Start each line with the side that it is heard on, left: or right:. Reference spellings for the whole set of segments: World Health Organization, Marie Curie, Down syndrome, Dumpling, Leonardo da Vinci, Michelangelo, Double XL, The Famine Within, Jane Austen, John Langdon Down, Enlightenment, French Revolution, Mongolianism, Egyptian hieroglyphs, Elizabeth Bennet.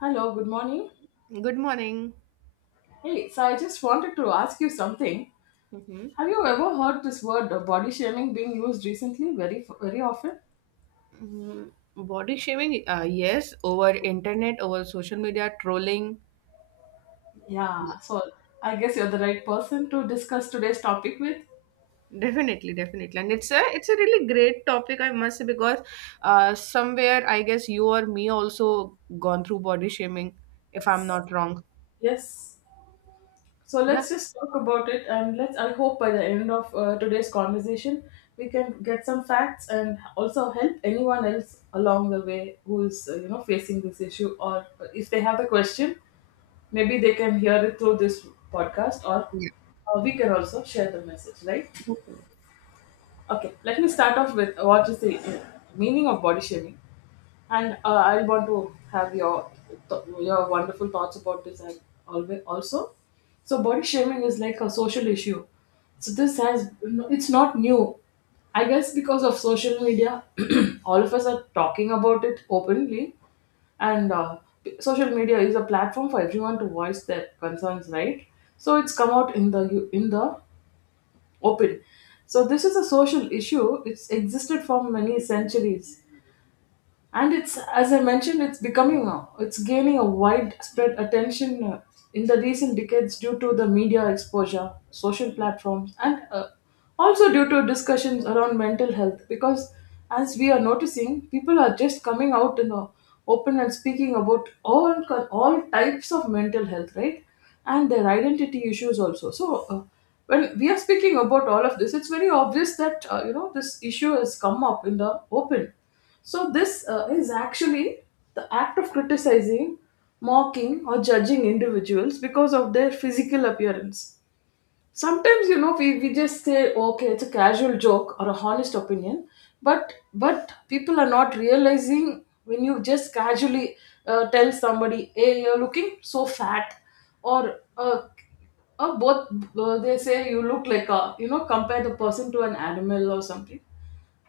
left: Hello, good morning.
right: Good morning.
left: Hey, so I just wanted to ask you something.
right: Mm-hmm.
left: Have you ever heard this word body shaming being used recently very very often?
right: Body shaming, yes, over internet, over social media, trolling,
left: Yeah, so I guess you're the right person to discuss today's topic with.
right: definitely, definitely, and it's a really great topic, I must say, because somewhere I guess you or me also gone through body shaming, if I'm not wrong.
left: Yes. So
right: Yeah,
left: let's just talk about it and let's I hope by the end of today's conversation we can get some facts and also help anyone else along the way who's you know facing this issue or if they have a question. Maybe they can hear it through this podcast, or we can also share the message, right?
right: yeah,
left: Okay, let me start off with what is the meaning of body shaming. And I want to have your th- your wonderful thoughts about this and always also. So body shaming is like a social issue. So this has no, it's not new. I guess because of social media, all of us are talking about it openly, and social media is a platform for everyone to voice their concerns, right? So it's come out in the open. So this is a social issue. It's existed for many centuries and it's as I mentioned it's becoming a, it's gaining a widespread attention in the recent decades due to the media exposure, social platforms, and also due to discussions around mental health because as we are noticing people are just coming out in the open and speaking about all types of mental health, right, and their identity issues also. So when we are speaking about all of this, it's very obvious that you know this issue has come up in the open. So this is actually the act of criticizing, mocking, or judging individuals because of their physical appearance. Sometimes you know we just say okay, it's a casual joke or a honest opinion, but people are not realizing when you just casually tell somebody hey, you're looking so fat, or both, they say you look like a, you know, compare the person to an animal or something,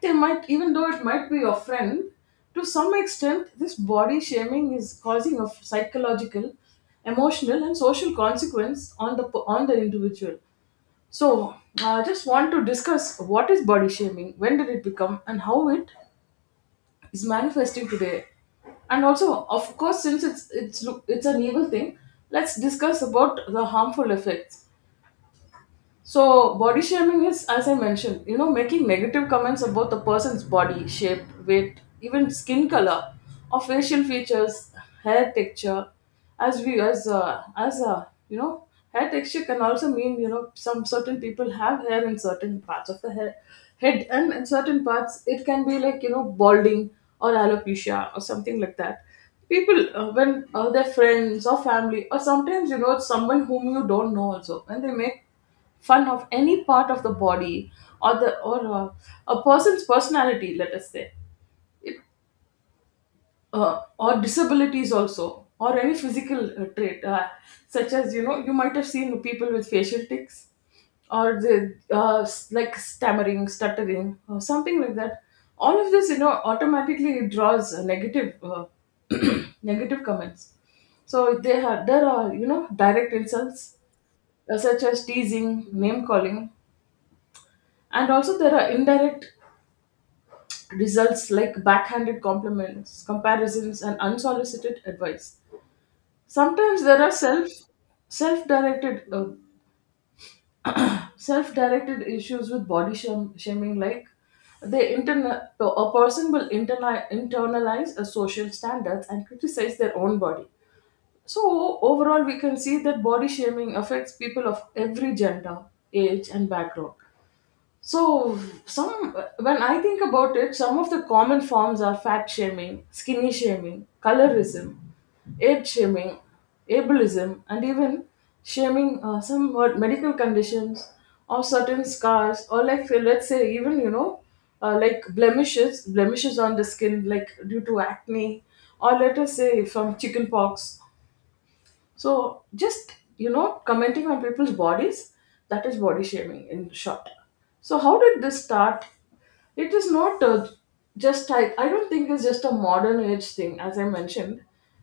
left: they might, even though it might be your friend, to some extent this body shaming is causing a psychological, emotional, and social consequence on the individual. So, I just want to discuss what is body shaming, when did it become, and how it is manifesting today. And also, of course, since it's an evil thing, let's discuss about the harmful effects. So body shaming is, as I mentioned, you know, making negative comments about the person's body shape, weight, even skin color, or facial features, hair texture. As we as You know, hair texture can also mean you know some certain people have hair in certain parts of the hair, head, and in certain parts it can be like you know balding or alopecia or something like that. People when their friends or family or sometimes you know it's someone whom you don't know also, when they make fun of any part of the body or the or a person's personality, let us say it, or disabilities also or any physical trait, such as you know you might have seen people with facial tics or the like stammering, stuttering or something like that, all of this you know automatically draws a negative negative comments. So they have, there are you know direct insults such as teasing, name calling. And also, there are indirect results like backhanded compliments, comparisons, and unsolicited advice. Sometimes there are self-directed self-directed issues with shaming, like a person will internalize a social standards and criticize their own body. So overall we can see that body shaming affects people of every gender, age, and background. So, some, when I think about it, some of the common forms are fat shaming, skinny shaming, colorism, age shaming, ableism, and even shaming medical conditions or certain scars, or like let's say even you know like blemishes on the skin, like due to acne, or let us say from chicken pox. So just you know, commenting on people's bodies, that is body shaming in short. So how did this start? It is not just I don't think it's just a modern age thing. As I mentioned,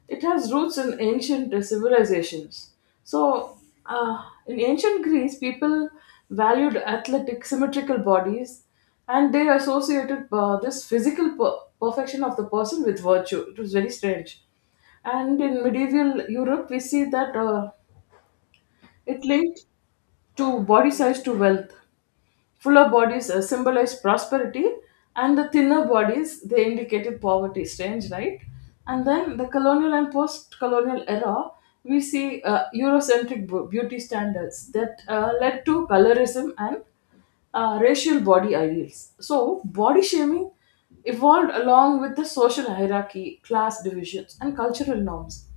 left: it has roots in ancient civilizations. So in ancient Greece, people valued athletic, symmetrical bodies, and they associated this perfection of the person with virtue. It was very strange. And in medieval Europe, we see that it linked to body size to wealth. Fuller bodies symbolized prosperity, and the thinner bodies they indicated poverty. Strange, right? And then the colonial and post-colonial era, we see Eurocentric beauty standards that led to colorism and racial body ideals. So, body shaming evolved along with the social hierarchy, class divisions, and cultural norms.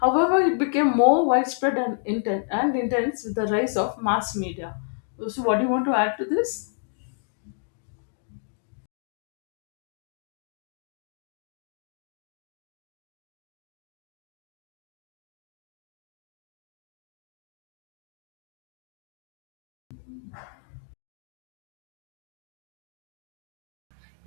left: However, it became more widespread and, intense with the rise of mass media. So, what do you want to add to this?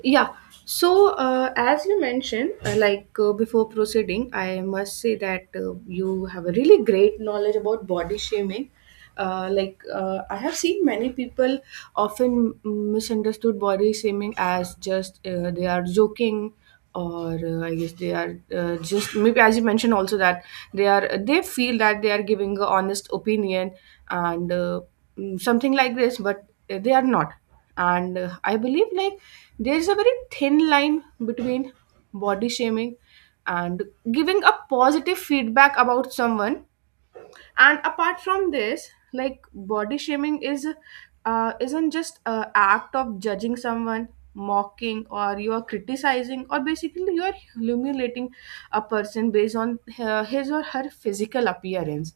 right: yeah. So, as you mentioned, like before proceeding, I must say that you have a really great knowledge about body shaming. Like, I have seen many people often misunderstood body shaming as just they are joking, or I guess they are just maybe, as you mentioned also, that they feel that they are giving a honest opinion, and something like this, but they are not. And I believe, like, there is a very thin line between body shaming and giving a positive feedback about someone. And apart from this, like, body shaming is isn't just a act of judging someone, mocking, or you are criticizing, or basically you are humiliating a person based on her, his or her physical appearance.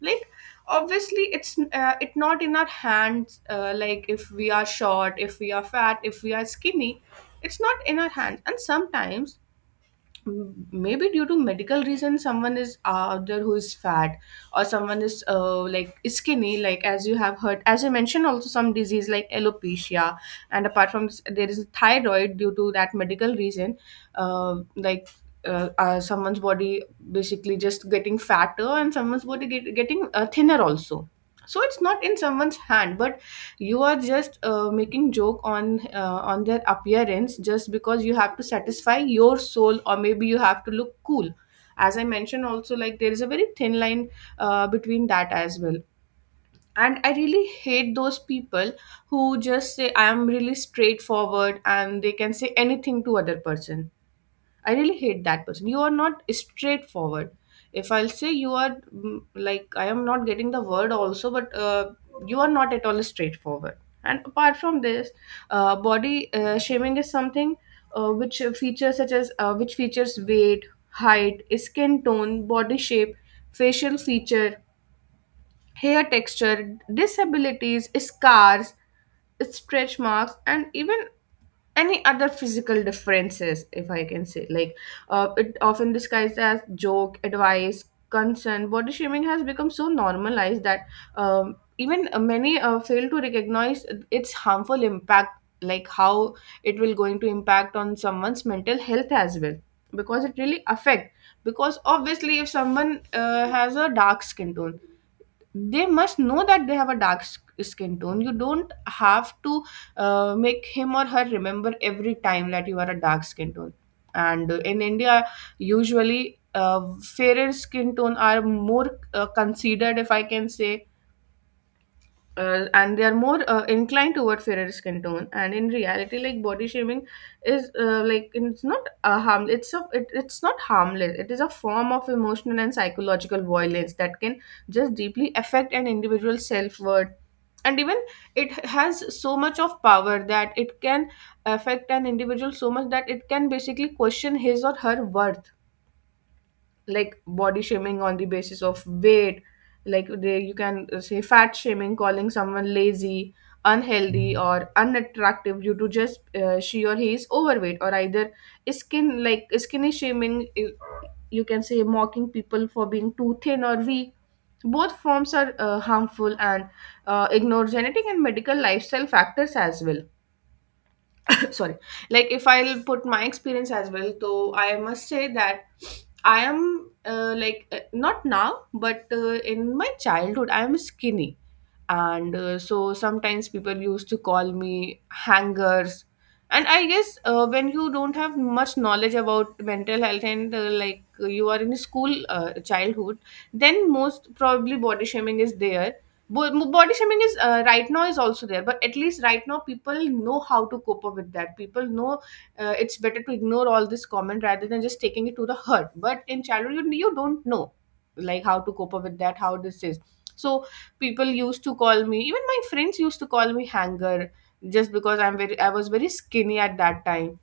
right: Like, obviously, it not in our hands, like, if we are short, if we are fat, if we are skinny, it's not in our hands. And sometimes, maybe due to medical reasons, someone is out there who is fat, or someone is like skinny, like, as you have heard, as you mentioned also, some disease like alopecia. And apart from this, there is thyroid. Due to that medical reason, like, someone's body basically just getting fatter, and someone's body getting thinner also. So it's not in someone's hand, but you are just making joke on their appearance, just because you have to satisfy your soul, or maybe you have to look cool. As I mentioned also, like, there is a very thin line between that as well. And I really hate those people who just say I am really straightforward and they can say anything to other person. I really hate that person. You are not straightforward. If I'll say you are, like, I am not getting the word also, but you are not at all straightforward. And apart from this, body shaming is something which features weight, height, skin tone, body shape, facial feature, hair texture, disabilities, scars, stretch marks, and even any other physical differences, if I can say. Like, it often disguised as joke, advice, concern. Body shaming has become so normalized that even many fail to recognize its harmful impact, like how it will going to impact on someone's mental health as well, because it really affect. Because obviously, if someone has a dark skin tone, they must know that they have a dark skin tone. You don't have to make him or her remember every time that you are a dark skin tone. And in India, usually fairer skin tone are more considered, if I can say, and they are more inclined toward fairer skin tone. And in reality, like, body shaming is like, it's not a harm, it's not harmless. It is a form of emotional and psychological violence that can just deeply affect an individual's self-worth. And even it has so much of power that it can affect an individual so much that it can basically question his or her worth. Like, body shaming on the basis of weight, like, you can say fat shaming, calling someone lazy, unhealthy, or unattractive due to just she or he is overweight. Or either skin, like skinny shaming, you can say, mocking people for being too thin or weak. Both forms are harmful and ignore genetic and medical lifestyle factors as well. Sorry. Like, if I'll put my experience as well, so I must say that I am like, not now, but in my childhood, I am skinny, and so sometimes people used to call me hangers. And I guess when you don't have much knowledge about mental health, and like, you are in school, childhood, then most probably body shaming is there. Body shaming is, right now, is also there, but at least right now people know how to cope up with that. People know it's better to ignore all this comment rather than just taking it to the heart, but in childhood you don't know like how to cope up with that, how this is. So people used to call me, even my friends used to call me hanger, just because I was very skinny at that time.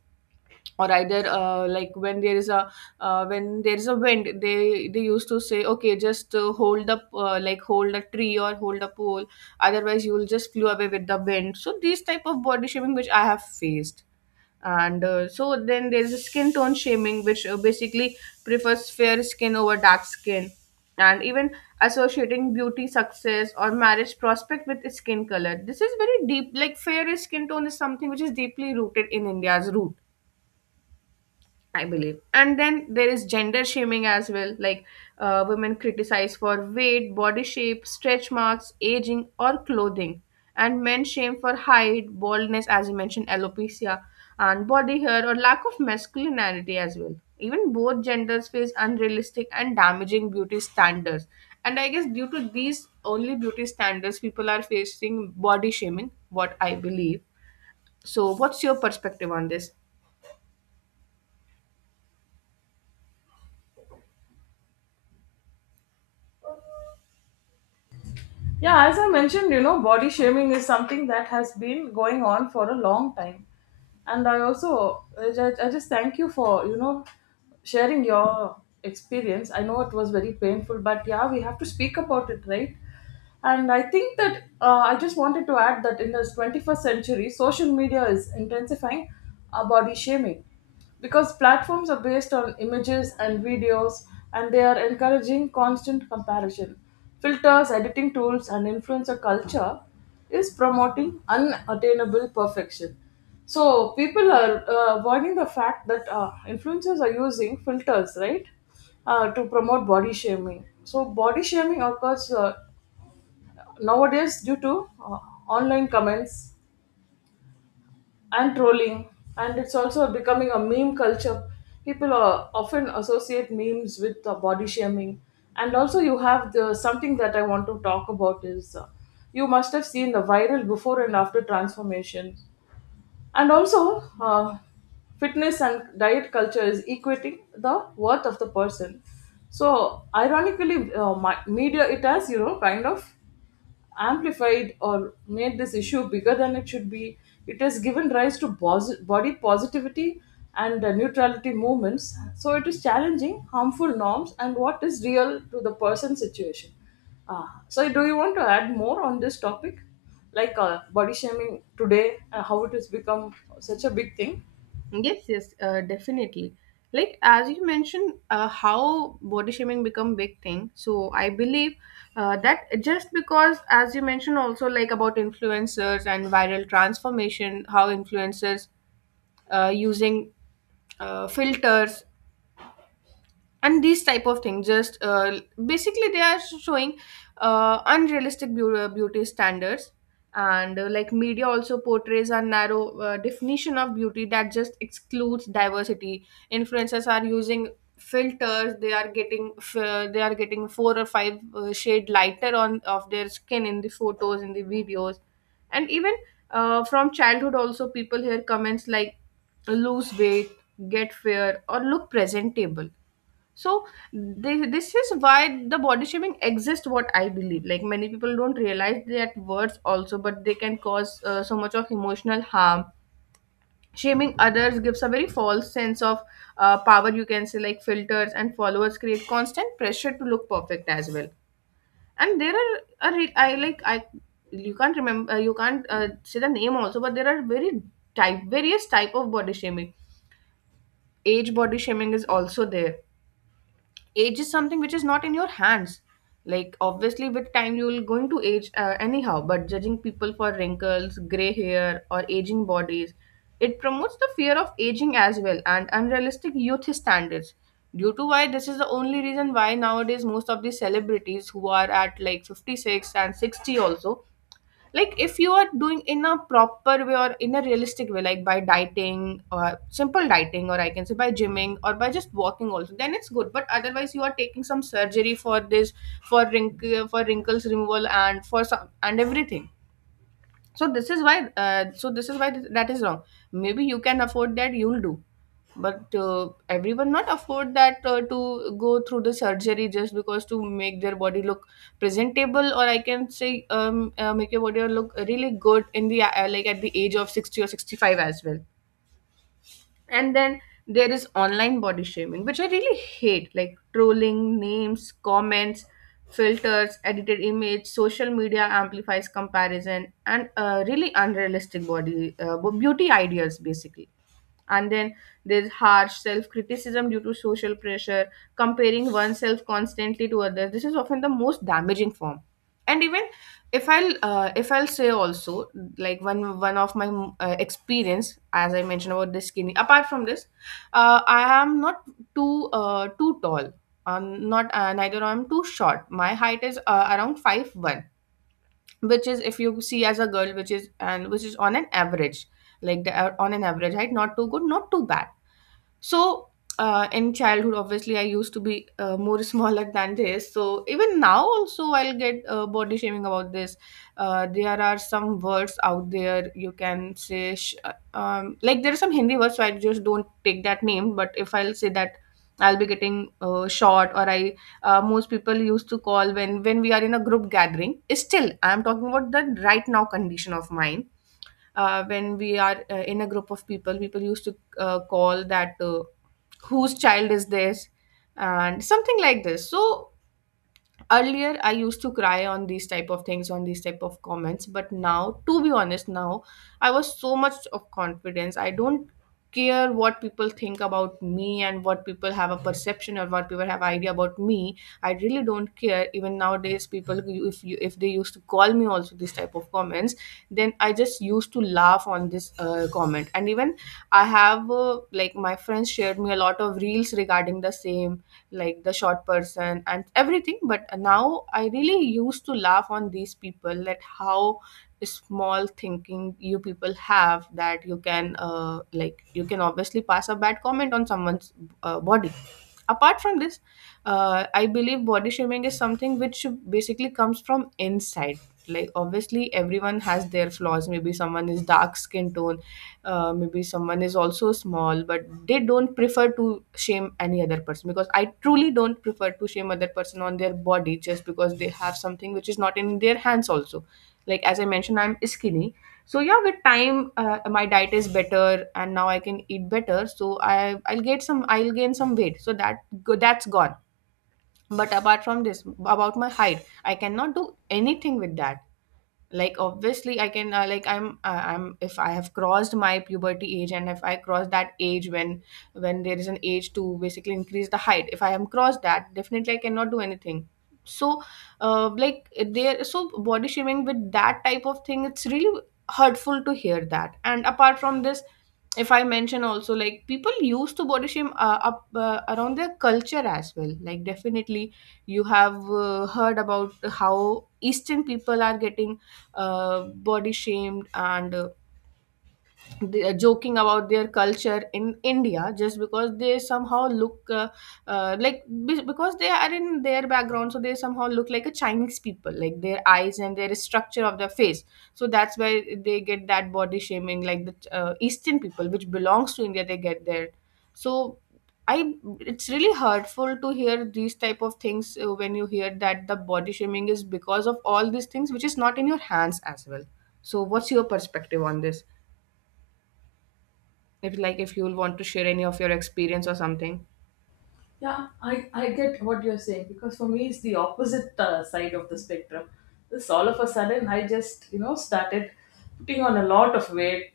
right: Or either, like, when there is a wind, they used to say, okay, just hold up, like, hold a tree or hold a pole, otherwise you will just flew away with the wind. So these type of body shaming which I have faced. And so then, there's a skin tone shaming which basically prefers fair skin over dark skin, and even associating beauty, success, or marriage prospect with skin color. This is very deep. Like, fair skin tone is something which is deeply rooted in India's root, I believe. And then there is gender shaming as well, like, women criticized for weight, body shape, stretch marks, aging, or clothing. And men shame for height, baldness, as you mentioned, alopecia, and body hair, or lack of masculinity as well. Even both genders face unrealistic and damaging beauty standards. And I guess, due to these only beauty standards, people are facing body shaming, what I believe. So, what's your perspective on this?
left: Yeah, as I mentioned, you know, body shaming is something that has been going on for a long time. And I also, I just thank you for, you know, sharing your experience. I know it was very painful, but yeah, we have to speak about it, right? And I think that I just wanted to add that in this 21st century, social media is intensifying body shaming, because platforms are based on images and videos and they are encouraging constant comparison. Filters, editing tools, and influencer culture is promoting unattainable perfection. So, people are avoiding the fact that influencers are using filters, right, to promote body shaming. So, body shaming occurs nowadays due to online comments and trolling, and it's also becoming a meme culture. People are often associate memes with body shaming, and also you have the something that I want to talk about is you must have seen the viral before and after transformation, and also fitness and diet culture is equating the worth of the person. So ironically media it has you know kind of amplified or made this issue bigger than it should be. It has given rise to body positivity and neutrality movements. So it is challenging harmful norms and what is real to the person situation. Ah, so do you want to add more on this topic, like body shaming today, how it has become such a big thing?
right: Yes, yes, definitely. Like, as you mentioned, how body shaming become big thing. So I believe that just because, as you mentioned also, like, about influencers and viral transformation, how influencers using filters and these type of things just basically they are showing unrealistic beauty standards. And like, media also portrays a narrow definition of beauty that just excludes diversity. Influencers are using filters, they are getting four or five shade lighter on of their skin in the photos in the videos. And even from childhood also, people hear comments like lose weight, get fair, or look presentable. So this is why the body shaming exists, what I believe. Like, many people don't realize that words also, but they can cause so much of emotional harm. Shaming others gives a very false sense of power, you can say. Like, filters and followers create constant pressure to look perfect as well. And there are a re- I like I You can't remember, you can't say the name also, but there are very type various type of body shaming. Age body shaming is also there. Age is something which is not in your hands. Like, obviously with time you will going to age, anyhow. But judging people for wrinkles, gray hair, or aging bodies, it promotes the fear of aging as well and unrealistic youth standards. Due to why, this is the only reason why nowadays most of the celebrities who are at, like, 56 and 60 also, like, if you are doing in a proper way or in a realistic way, like by dieting or simple dieting, or I can say by gymming or by just walking also, then it's good. But otherwise you are taking some surgery for this, for wrinkles removal and for some and everything. So this is why, that is wrong. Maybe you can afford that, you'll do, but everyone not afford that, to go through the surgery just because to make their body look presentable, or I can say, make your body look really good in the, like, at the age of 60 or 65 as well. And then there is online body shaming, which I really hate, like trolling, names, comments, filters, edited image. Social media amplifies comparison and really unrealistic body, beauty ideas basically. And then there's harsh self-criticism due to social pressure, comparing oneself constantly to others. This is often the most damaging form. And even, if I'll say also, like, one of my experience, as I mentioned, about this skinny. Apart from this, I am not too tall, not neither I'm too short. My height is, around 5'1", which is, if you see as a girl, which is, on an average, like the, on an average height, not too good, not too bad. So, in childhood, obviously, I used to be more smaller than this. So, even now, also, I'll get body shaming about this. There are some words out there you can say, there are some Hindi words, so I just don't take that name. But if I'll say that, I'll be getting short, or I most people used to call when we are in a group gathering. Still, I'm talking about the right now condition of mine when we are in a group of people used to call that whose child is this and something like this. So earlier I used to cry on these type of things, on these type of comments, but now, to be honest, now I was so much of confidence, I don't care what people think about me and what people have a perception, or what people have idea about me. I really don't care. Even nowadays, if you, if they used to call me also this type of comments, then I just used to laugh on this comment. And even I have like my friends shared me a lot of reels regarding the same, like the short person and everything. But now I really used to laugh on these people that how small thinking you people have, that you can like you can obviously pass a bad comment on someone's body. Apart from this, I believe body shaming is something which basically comes from inside. Like obviously everyone has their flaws. Maybe someone is dark skin tone, maybe someone is also small, but they don't prefer to shame any other person, because I truly don't prefer to shame other person on their body just because they have something which is not in their hands also. Like, as I mentioned, I'm skinny. So yeah, with time, my diet is better and now I can eat better, so I'll get some, I'll gain some weight, so that that's gone. But apart from this, about my height, I cannot do anything with that. Like obviously I can I'm, if I have crossed my puberty age, and if I cross that age when there is an age to basically increase the height, if I am crossed that, definitely I cannot do anything. So there, so body shaming with that type of thing, it's really hurtful to hear that. And apart from this, if I mention also, like, people used to body shame up around their culture as well. Like, definitely you have heard about how eastern people are getting body shamed, and they are joking about their culture in India just because they somehow look because they are in their background, so they somehow look like a Chinese people, like their eyes and their structure of their face. So that's why they get that body shaming, like the Eastern people, which belongs to India, they get there. So I, it's really hurtful to hear these type of things when you hear that the body shaming is because of all these things which is not in your hands as well. So what's your perspective on this? If, like, if you'll want to share any of your experience or something.
left: Yeah, I get what you're saying because for me it's the opposite side of the spectrum. This all of a sudden I just you know started putting on a lot of weight,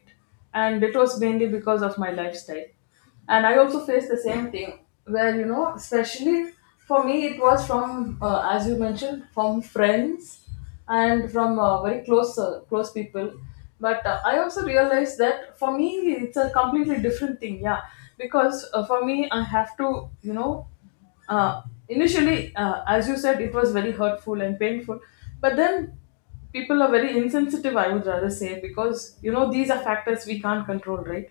left: and it was mainly because of my lifestyle. And I also faced the same thing where you know especially for me it was from as you mentioned from friends and from very close close people, but I also realized that for me it's a completely different thing, yeah, because for me I have to you know uh, initially as you said it was very hurtful and painful, but then people are very insensitive, I would rather say, because you know these are factors we can't control, right,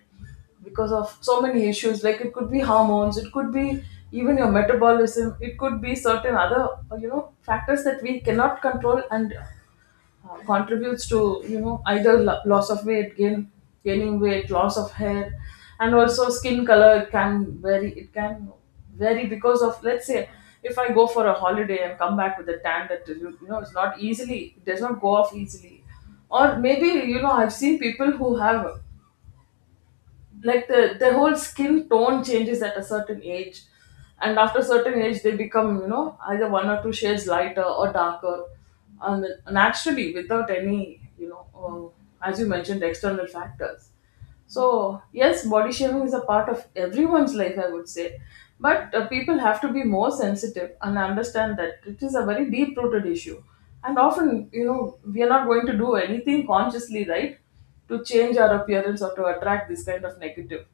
left: because of so many issues, like it could be hormones, it could be even your metabolism, it could be certain other you know factors that we cannot control and contributes to you know either loss of weight gain, gaining weight, loss of hair, and also skin color, it can vary, it can vary because of let's say if I go for a holiday and come back with a tan that you know it's not easily, it does not go off easily, or maybe you know I've seen people who have like their whole skin tone changes at a certain age, and after a certain age they become you know either one or two shades lighter or darker, and naturally without any you know as you mentioned external factors. So, yes, body shaming is a part of everyone's life, I would say. But people have to be more sensitive and understand that it is a very deep rooted issue. And often, you know, we are not going to do anything consciously, right, to change our appearance or to attract this kind of negative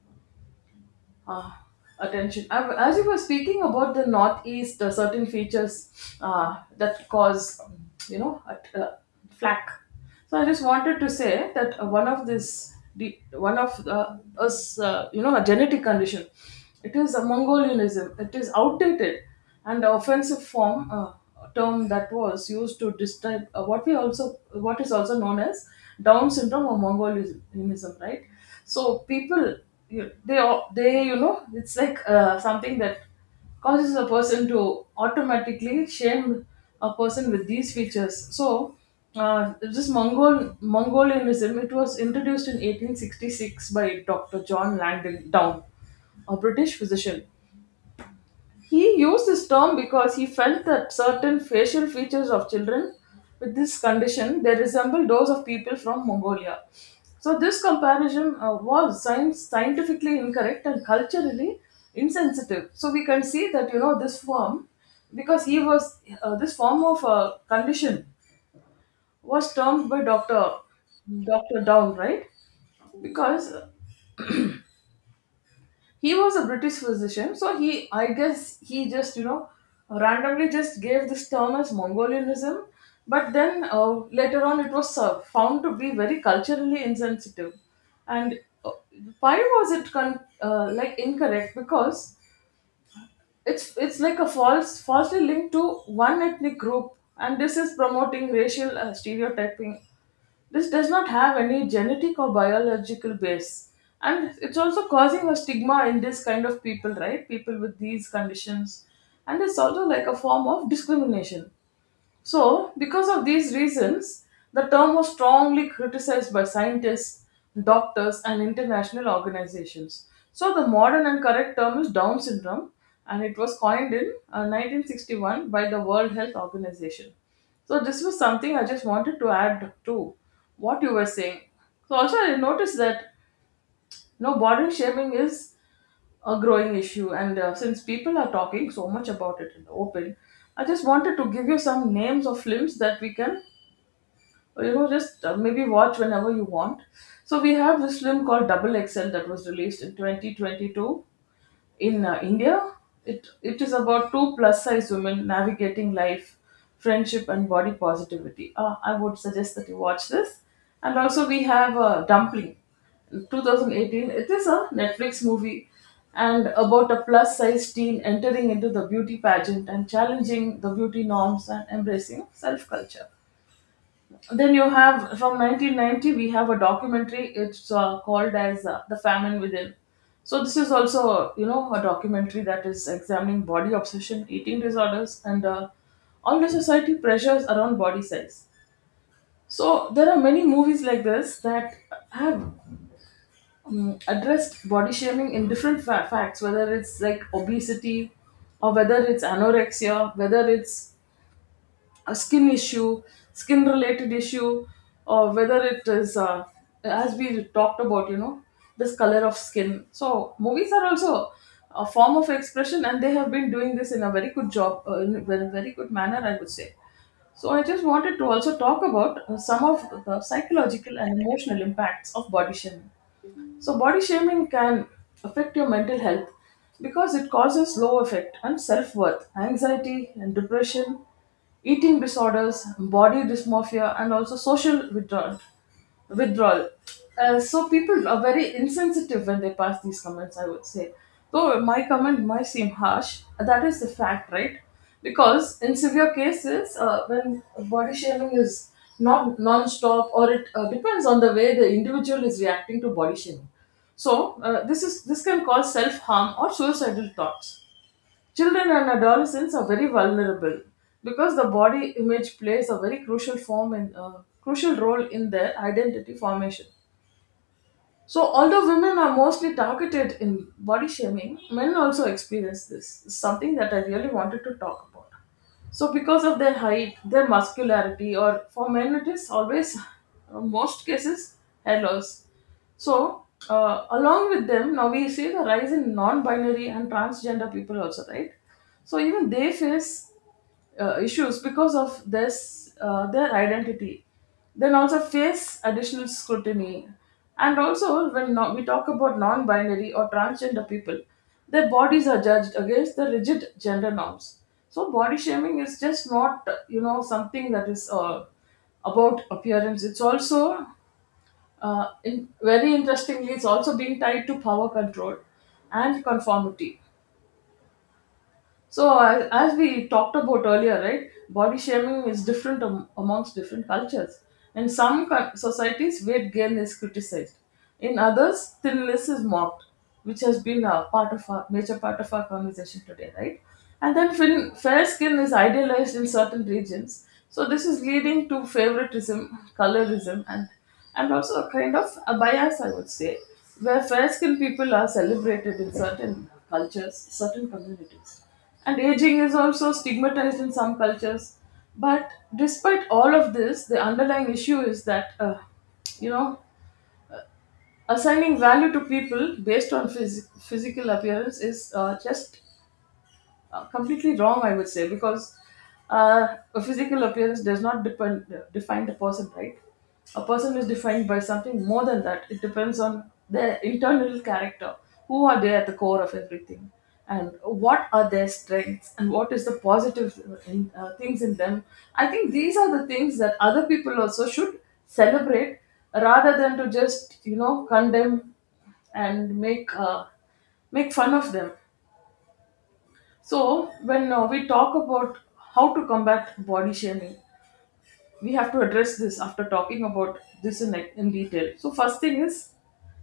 left: uh, attention. As you were speaking about the Northeast, certain features that cause, you know, a flack. So I just wanted to say that one of you know, a genetic condition. It is a Mongolianism. It is outdated and offensive form term that was used to describe what we also what is also known as Down syndrome or Mongolianism, right? So people, they it's like something that causes a person to automatically shame a person with these features. So this Mongolianism it was introduced in 1866 by Dr. John Langdon Down, a British physician. He used this term because he felt that certain facial features of children with this condition they resemble those of people from Mongolia. So this comparison was scientifically incorrect and culturally insensitive. So we can see that, you know, this form because he was, this form of condition was termed by Doctor Down, right? Because he was a British physician, so he, I guess, he just, you know, randomly just gave this term as Mongolianism. But then later on it was found to be very culturally insensitive and uh, why was it like incorrect? Because it's like a falsely linked to one ethnic group, and this is promoting racial stereotyping. This does not have any genetic or biological base. And it's also causing a stigma in this kind of people, right? People with these conditions. And it's also like a form of discrimination. So, because of these reasons, the term was strongly criticized by scientists, doctors, and international organizations. So, the modern and correct term is Down syndrome, and it was coined in 1961 by the World Health Organization. So, this was something I just wanted to add to what you were saying. So, also, I noticed that no, body shaming is a growing issue, and since people are talking so much about it in the open, I just wanted to give you some names of films that we can, you know, just maybe watch whenever you want. So we have this film called Double XL that was released in 2022 in India. It is about two plus size women navigating life, friendship, and body positivity. I would suggest that you watch this. And also, we have Dumpling. In 2018, it is a Netflix movie and about a plus size teen entering into the beauty pageant and challenging the beauty norms and embracing self culture. Then you have, from 1990, we have a documentary. It's called as The Famine Within. So this is also, you know, a documentary that is examining body obsession, eating disorders, and all the society pressures around body size. So there are many movies like this that have addressed body shaming in different facts, whether it's like obesity, or whether it's anorexia, whether it's a skin issue, skin related issue, or whether it is, as we talked about, you know, this color of skin. So, movies are also a form of expression, and they have been doing this in a very good job, in a very very good manner, I would say. So, I just wanted to also talk about some of the psychological and emotional impacts of body shaming. So, body shaming can affect your mental health because it causes low effect and self worth, anxiety and depression, eating disorders, body dysmorphia, and also social withdrawal withdrawal. So people are very insensitive when they pass these comments, I would say. Though my comment might seem harsh, that is the fact, right? Because in severe cases, when body shaming is not non-stop, or it depends on the way the individual is reacting to body shaming. So this can cause self-harm or suicidal thoughts. Children and adolescents are very vulnerable because the body image plays a very crucial role in their identity formation. So, although women are mostly targeted in body shaming, men also experience this. It's something that I really wanted to talk about. So, because of their height, their muscularity, or for men, it is always, most cases, hair loss. So, along with them, now we see the rise in non binary and transgender people also, right? So, even they face issues because of this, their identity. Then also face additional scrutiny. And also, when we talk about non binary or transgender people, their bodies are judged against the rigid gender norms. So body shaming is just not, you know, something that is about appearance. It's also, very interestingly, it's also being tied to power control and conformity. So, as we talked about earlier, right, body shaming is different amongst different cultures. In some societies, weight gain is criticized. In others, thinness is mocked, which has been a part of our major part of our conversation today, right? And then fair skin is idealized in certain regions. So this is leading to favoritism, colorism, and also a kind of a bias, I would say, where fair skinned people are celebrated in certain cultures, certain communities. And aging is also stigmatized in some cultures. But despite all of this, the underlying issue is that, you know, assigning value to people based on physical appearance is just completely wrong, I would say, because uh, a physical appearance does not depend define the person, right? A person is defined by something more than that. It depends on their internal character, who are they at the core of everything, and what are their strengths, and what is the positive, things in them. I think these are the things that other people also should celebrate rather than to just, you know, condemn and make make fun of them. So, when we talk about how to combat body shaming, we have to address this after talking about this in detail. So, first thing is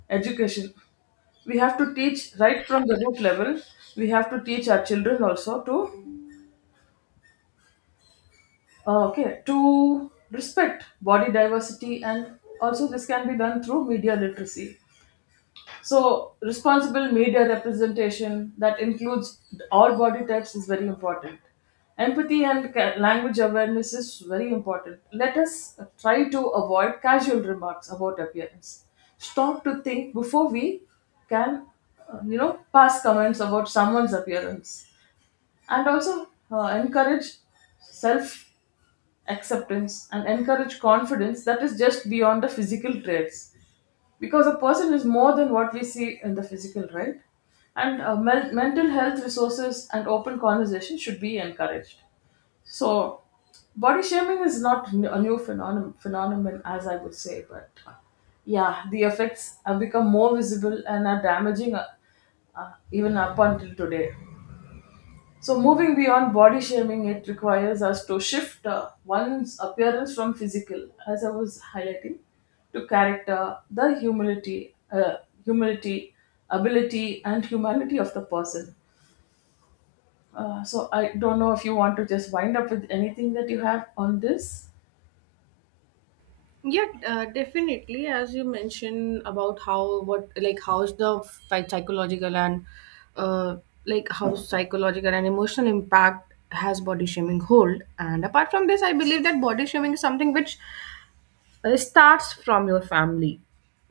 left: education. We have to teach right from the root level. We have to teach our children also to, okay, to respect body diversity, and also this can be done through media literacy. So, responsible media representation that includes all body types is very important. Empathy and language awareness is very important. Let us try to avoid casual remarks about appearance. Stop to think before we can, you know, pass comments about someone's appearance. And also, encourage self acceptance, and encourage confidence that is just beyond the physical traits, because a person is more than what we see in the physical, right? And mental health resources and open conversation should be encouraged. So body shaming is not a new phenomenon, as I would say, but yeah, the effects have become more visible and are damaging, even up until today. So, moving beyond body shaming, it requires us to shift one's appearance from physical, as I was highlighting, to character, the humility, ability, and humanity of the person. So, I don't know if you want to just wind up with anything that you have on this.
right: Yeah, definitely. As you mentioned about how, what, like, how's the psychological and uh, how psychological and emotional impact has body shaming hold. And apart from this, I believe that body shaming is something which, uh, it starts from your family.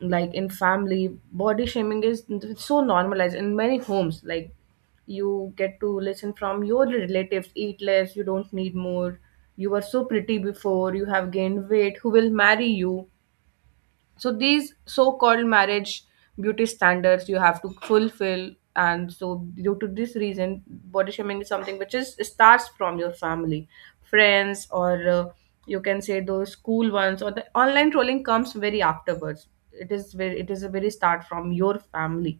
right: Like in family, body shaming is so normalized in many homes. Like you get to listen from your relatives, eat less, you don't need more, you were so pretty before, you have gained weight, who will marry you. So these so-called marriage beauty standards you have to fulfill. And so due to this reason, body shaming is something which is starts from your family, friends, or you can say those school ones, or the online trolling comes very afterwards. It is very, it is a very start from your family,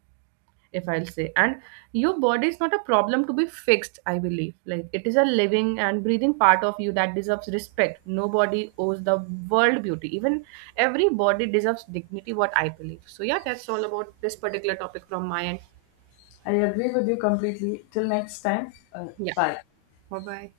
right: if I'll say. And your body is not a problem to be fixed, I believe. Like it is a living and breathing part of you that deserves respect. Nobody owes the world beauty. Even every body deserves dignity, what I believe. So yeah, that's all about this particular topic from my end.
left: I agree with you completely. Till next time,
right: Yeah.
left: bye.
right: Bye bye.